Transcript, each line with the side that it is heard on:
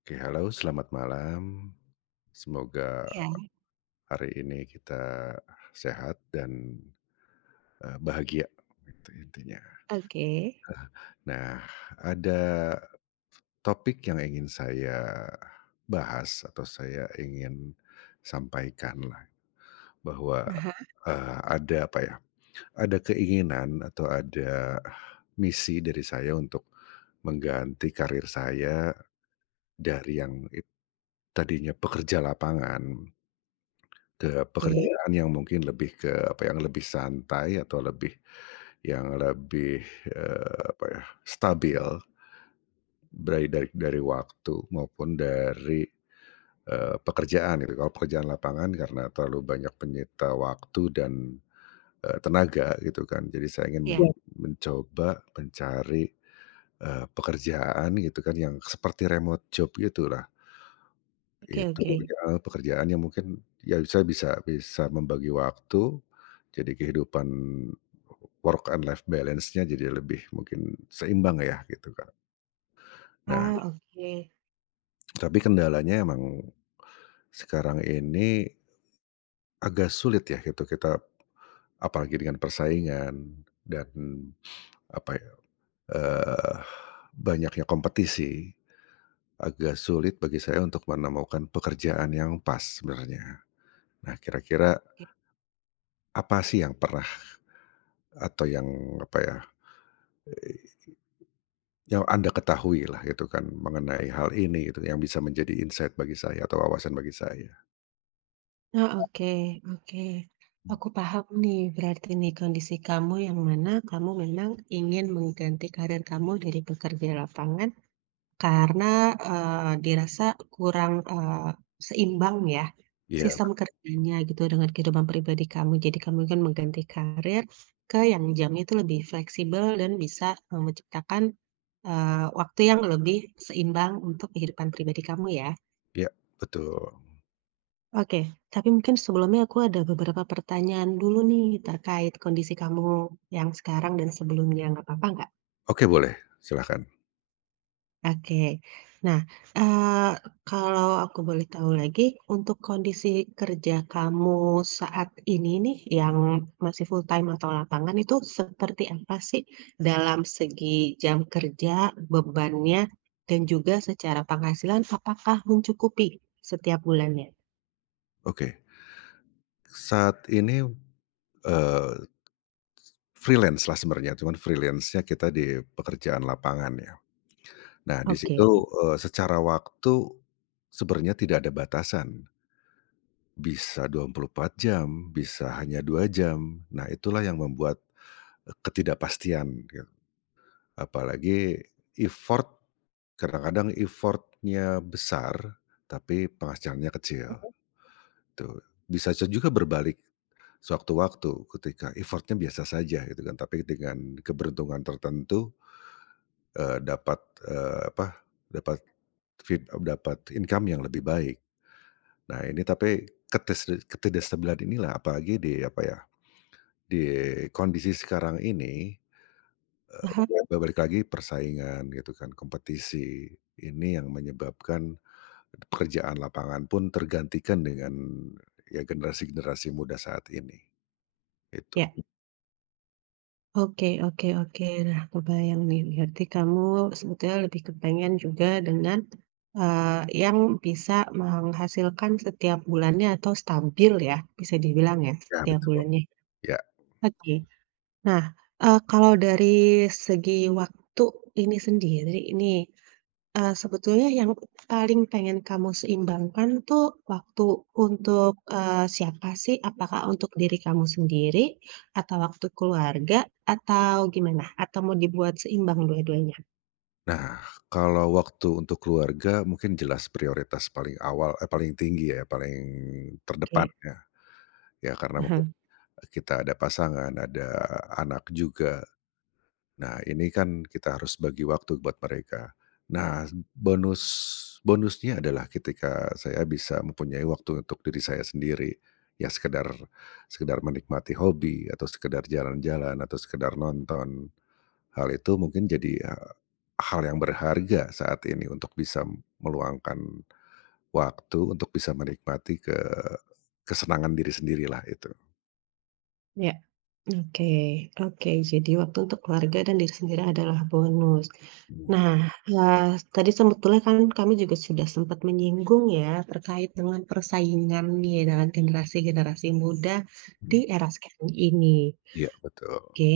left: Oke, halo, selamat malam. Semoga
right: Iya,
left: hari ini kita sehat dan, bahagia, itu intinya.
right: oke.
left: Nah, ada topik yang ingin saya bahas atau saya ingin sampaikan lah, bahwa,
right: Ah
left: ada apa ya, ada keinginan atau ada misi dari saya untuk mengganti karir saya dari yang tadinya pekerja lapangan. Ke, iya,
right: oke.
left: pekerjaan yang mungkin lebih ke apa, yang lebih santai atau yang lebih, apa ya, stabil dari waktu maupun dari, pekerjaan gitu. Kalau pekerjaan lapangan karena terlalu banyak penyita waktu dan, tenaga gitu kan. Jadi saya ingin
right: Iya,
left: iya, mencoba mencari, pekerjaan gitu kan yang seperti remote job gitulah.
right: oke
left: Itu,
right: oke.
left: oke, ya, pekerjaan yang mungkin ya saya bisa bisa membagi waktu, jadi kehidupan work and life balance-nya jadi lebih mungkin seimbang ya gitu, kan. Nah,
right: Oke.
left: tapi kendalanya emang sekarang ini agak sulit ya gitu kita apalagi dengan persaingan dan apa ya, eee, banyaknya kompetisi, agak sulit bagi saya untuk menemukan pekerjaan yang pas sebenarnya. Nah, kira-kira apa sih yang pernah atau yang apa ya, eh, yang Anda ketahui lah gitu kan mengenai hal ini gitu yang bisa menjadi insight bagi saya atau wawasan bagi saya.
right: Oh, oke oke. Aku paham nih, berarti nih kondisi kamu yang mana kamu memang ingin mengganti karir kamu dari pekerja lapangan. Karena, dirasa kurang, seimbang ya,
left: Iya,
right: sistem kerjanya gitu dengan kehidupan pribadi kamu. Jadi kamu kan mengganti karir ke yang jamnya itu lebih fleksibel dan bisa, menciptakan, waktu yang lebih seimbang untuk kehidupan pribadi kamu ya.
left: iya, betul.
right: Oke, tapi mungkin sebelumnya aku ada beberapa pertanyaan dulu nih terkait kondisi kamu yang sekarang dan sebelumnya, nggak apa-apa nggak?
left: Oke, boleh, silahkan.
right: Oke. Nah, eee, kalau aku boleh tahu lagi, untuk kondisi kerja kamu saat ini nih, yang masih full time atau lapangan itu seperti apa sih dalam segi jam kerja, bebannya, dan juga secara penghasilan apakah mencukupi setiap bulannya?
left: Oke. Saat ini, eee, freelance-lah sebenarnya cuman freelance-nya kita di pekerjaan lapangan ya. Nah di situ,
right: Oke,
left: secara waktu sebenarnya tidak ada batasan. Bisa 24 jam, bisa hanya 2 jam. Nah itulah yang membuat, ketidakpastian gitu. Apalagi effort kadang-kadang effortnya besar, tapi penghasilannya kecil, tuh. Bisa juga berbalik sewaktu-waktu ketika effortnya biasa saja gitu kan, tapi dengan keberuntungan tertentu, dapat, apa, dapat dapat income yang lebih baik. Nah ini tapi ketidakstabilan inilah apalagi di apa ya, di kondisi sekarang ini,
right: ah
left: Eee, balik lagi persaingan gitu kan, kompetisi ini yang menyebabkan pekerjaan lapangan pun tergantikan dengan ya generasi-generasi muda saat ini, itu.
right: ya. Oke oke oke. Nah, kebayang nih, berarti kamu sebetulnya lebih kepengen juga dengan, yang bisa menghasilkan setiap bulannya atau stabil ya, bisa dibilang ya,
left: Ya
right: setiap
left: betul,
right: bulannya.
left: ya.
right: Oke. Nah, kalau dari segi waktu ini sendiri ini. Sebetulnya yang paling pengen kamu seimbangkan tuh waktu untuk, siapa sih? Apakah untuk diri kamu sendiri, atau waktu keluarga, atau gimana? Atau mau dibuat seimbang dua-duanya?
left: Nah, kalau waktu untuk keluarga mungkin jelas prioritas paling awal, paling tinggi ya, paling terdepan
right: Oke.
left: ya, ya karena mungkin
right: Mhm,
left: kita ada pasangan, ada anak juga. Nah, ini kan kita harus bagi waktu buat mereka. Nah, bonusnya adalah ketika saya bisa mempunyai waktu untuk diri saya sendiri, ya sekedar sekedar menikmati hobi atau sekedar jalan-jalan atau sekedar nonton. Hal itu mungkin jadi hal yang berharga saat ini untuk bisa meluangkan waktu untuk bisa menikmati kesenangan diri sendirilah itu.
right: ya. Oke oke, jadi waktu untuk keluarga dan diri sendiri adalah bonus.
left: Hmm,
right: Nah, mhm, tadi sebetulnya kan kami juga sudah sempat menyinggung ya, terkait dengan persaingan nih dengan generasi-generasi muda
left: hmm.
right: di era sekarang ini.
left: Iya, betul.
right: Oke,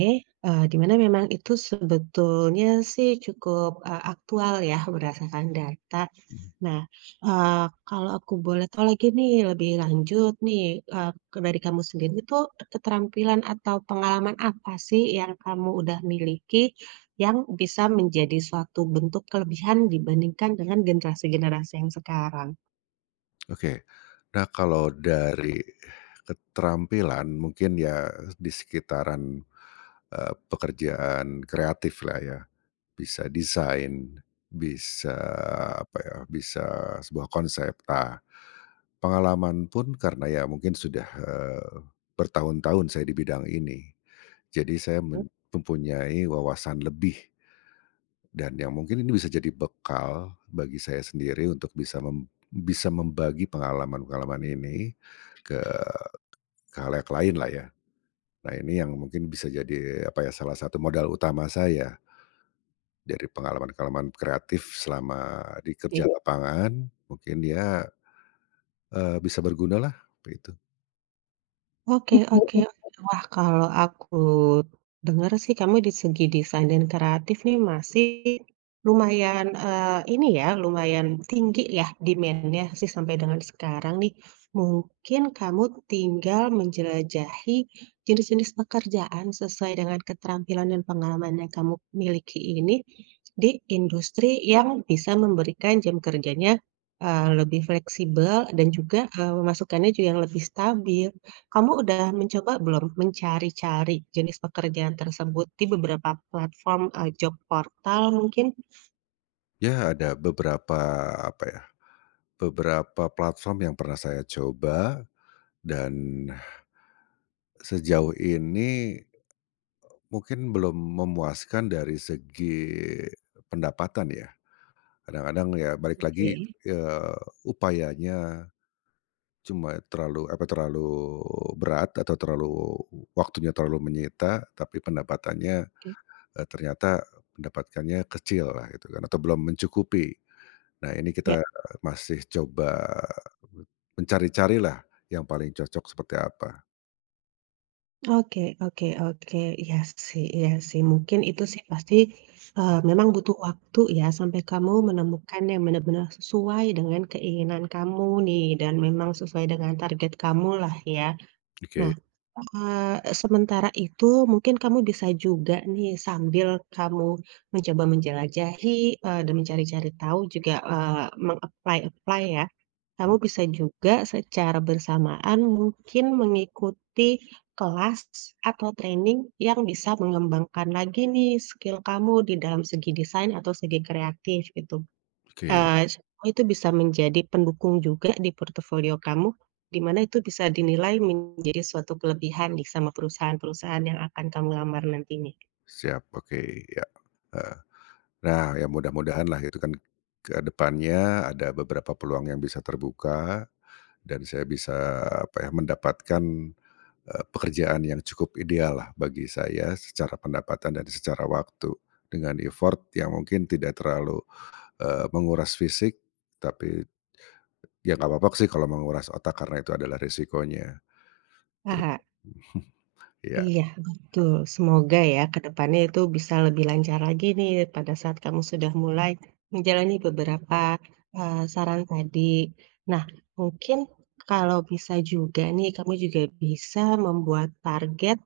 right: di mana memang itu sebetulnya sih cukup, aktual ya berdasarkan data. Nah, kalau aku boleh tahu lagi nih lebih lanjut nih, ke dari kamu sendiri itu keterampilan atau pengalaman apa sih yang kamu udah miliki yang bisa menjadi suatu bentuk kelebihan dibandingkan dengan generasi-generasi yang sekarang?
left: Oke. Nah, kalau dari keterampilan mungkin ya di sekitaran, pekerjaan kreatif lah ya, bisa desain, bisa apa ya, bisa sebuah konsep. Nah, pengalaman pun karena ya mungkin sudah, bertahun-tahun saya di bidang ini, jadi saya mempunyai wawasan lebih dan yang mungkin ini bisa jadi bekal bagi saya sendiri untuk bisa bisa membagi pengalaman-pengalaman ini ke, halayak lain lah ya. Nah ini yang mungkin bisa jadi, apa ya, salah satu modal utama saya dari pengalaman-pengalaman kreatif selama di kerja, iya, lapangan, mungkin ya, bisa bergunalah begitu.
right: Oke
left: Oke,
right: oke
left: mmm.
right: oke. Wah, kalau aku dengar sih kamu di segi desain dan kreatif nih masih lumayan, ini ya, lumayan tinggi ya demand-nya sih sampai dengan sekarang nih. Mungkin kamu tinggal menjelajahi jenis-jenis pekerjaan sesuai dengan keterampilan dan pengalaman yang kamu miliki ini di industri yang bisa memberikan jam kerjanya, lebih fleksibel dan juga, pemasukannya juga yang lebih stabil. Kamu udah mencoba belum mencari-cari jenis pekerjaan tersebut di beberapa platform, job portal mungkin?
left: Ya ada beberapa, apa ya, beberapa platform yang pernah saya coba dan sejauh ini mungkin belum memuaskan dari segi pendapatan ya. Kadang-kadang ya balik lagi,
right: Oke,
left: eee, upayanya cuma terlalu apa, terlalu berat atau terlalu waktunya terlalu menyita, tapi pendapatannya,
right: oke.
left: ternyata mendapatkannya kecil lah gitu kan, atau belum mencukupi. Nah ini kita
right: Ya,
left: masih coba mencari cari lah yang paling cocok seperti apa.
right: oke oke oke, ya sih ya sih, mungkin itu sih pasti, memang butuh waktu ya sampai kamu menemukan yang benar-benar sesuai dengan keinginan kamu nih dan memang sesuai dengan target kamu lah ya. Nah,
left: Oke,
right: Sementara itu mungkin kamu bisa juga nih sambil kamu mencoba menjelajahi, dan mencari-cari tahu juga, meng-apply-apply ya, kamu
left: mmm,
right: bisa juga secara bersamaan mungkin mengikuti kelas atau training yang bisa mengembangkan lagi nih skill kamu di dalam segi desain atau segi kreatif gitu.
left: oke,
right: Semua itu bisa menjadi pendukung juga di portofolio kamu, di mana itu bisa dinilai menjadi suatu kelebihan nih sama perusahaan-perusahaan yang akan kamu lamar nantinya.
left: siap, oke, ya, heeh. Nah ya mudah mudahan lah itu kan ke depannya ada beberapa peluang yang bisa terbuka dan saya bisa apa ya, mendapatkan, pekerjaan yang cukup ideal lah bagi saya secara pendapatan dan secara waktu, dengan effort yang mungkin tidak terlalu, menguras fisik, tapi ya nggak apa-apa sih kalau menguras otak karena itu adalah risikonya. Tuh.
right: Paha
left: Iya,
right: iya, betul. Semoga ya ke depannya itu bisa lebih lancar lagi nih pada saat kamu sudah mulai menjalani beberapa, saran tadi. Nah, mungkin kalau bisa juga nih, kamu juga bisa membuat target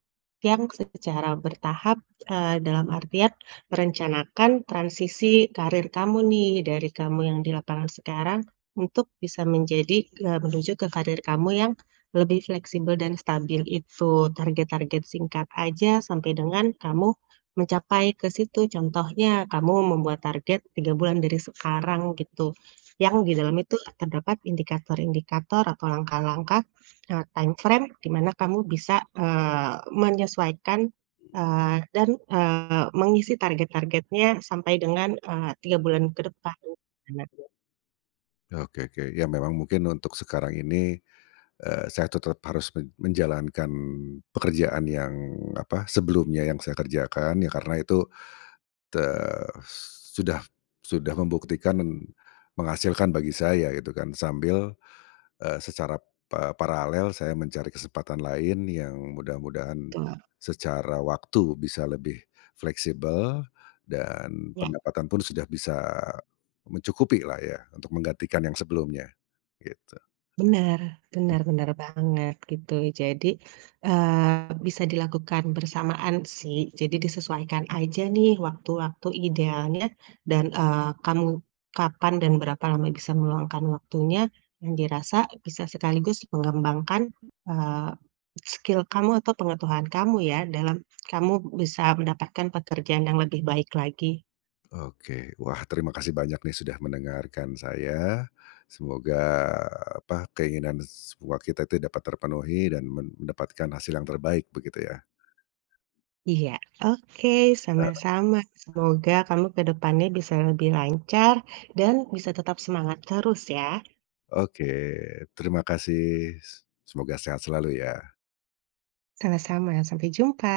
right: yang secara bertahap, dalam artian merencanakan transisi karir kamu nih, dari kamu yang di lapangan sekarang untuk bisa menjadi, menuju ke karir kamu yang lebih fleksibel dan stabil itu, target-target singkat aja sampai dengan kamu mencapai ke situ. Contohnya kamu membuat target 3 bulan dari sekarang gitu, yang di dalam itu terdapat indikator-indikator atau langkah-langkah, time frame di mana kamu bisa, menyesuaikan, dan, mengisi target-targetnya sampai dengan, 3 bulan ke depan. Gimana
left: oke, oke. Ya memang mungkin untuk sekarang ini, saya tetap harus menjalankan pekerjaan yang, apa, sebelumnya yang saya kerjakan, ya karena itu te sudah sudah membuktikan dan menghasilkan bagi saya gitu kan, sambil, secara paralel saya mencari kesempatan lain yang mudah-mudahan
right: tuh?
left: secara waktu bisa lebih fleksibel dan pendapatan pun sudah bisa mencukupi lah ya untuk menggantikan yang sebelumnya, gitu.
right: Benar benar benar banget gitu. Jadi, bisa dilakukan bersamaan sih, jadi disesuaikan aja nih waktu-waktu idealnya dan, kamu kapan dan berapa lama bisa meluangkan waktunya, yang dirasa bisa sekaligus mengembangkan, eee, skill kamu atau pengetahuan kamu ya, dalam kamu bisa mendapatkan pekerjaan yang lebih baik lagi.
left: Oke. Wah, terima kasih banyak nih sudah mendengarkan saya. Semoga apa, keinginan semua kita itu dapat terpenuhi dan mendapatkan hasil yang terbaik begitu ya.
right: Iya, oke, sama-sama. Semoga kamu ke depannya bisa lebih lancar dan bisa tetap semangat terus ya.
left: Oke, terima kasih. Semoga sehat selalu ya.
right: Sama-sama, sampai jumpa.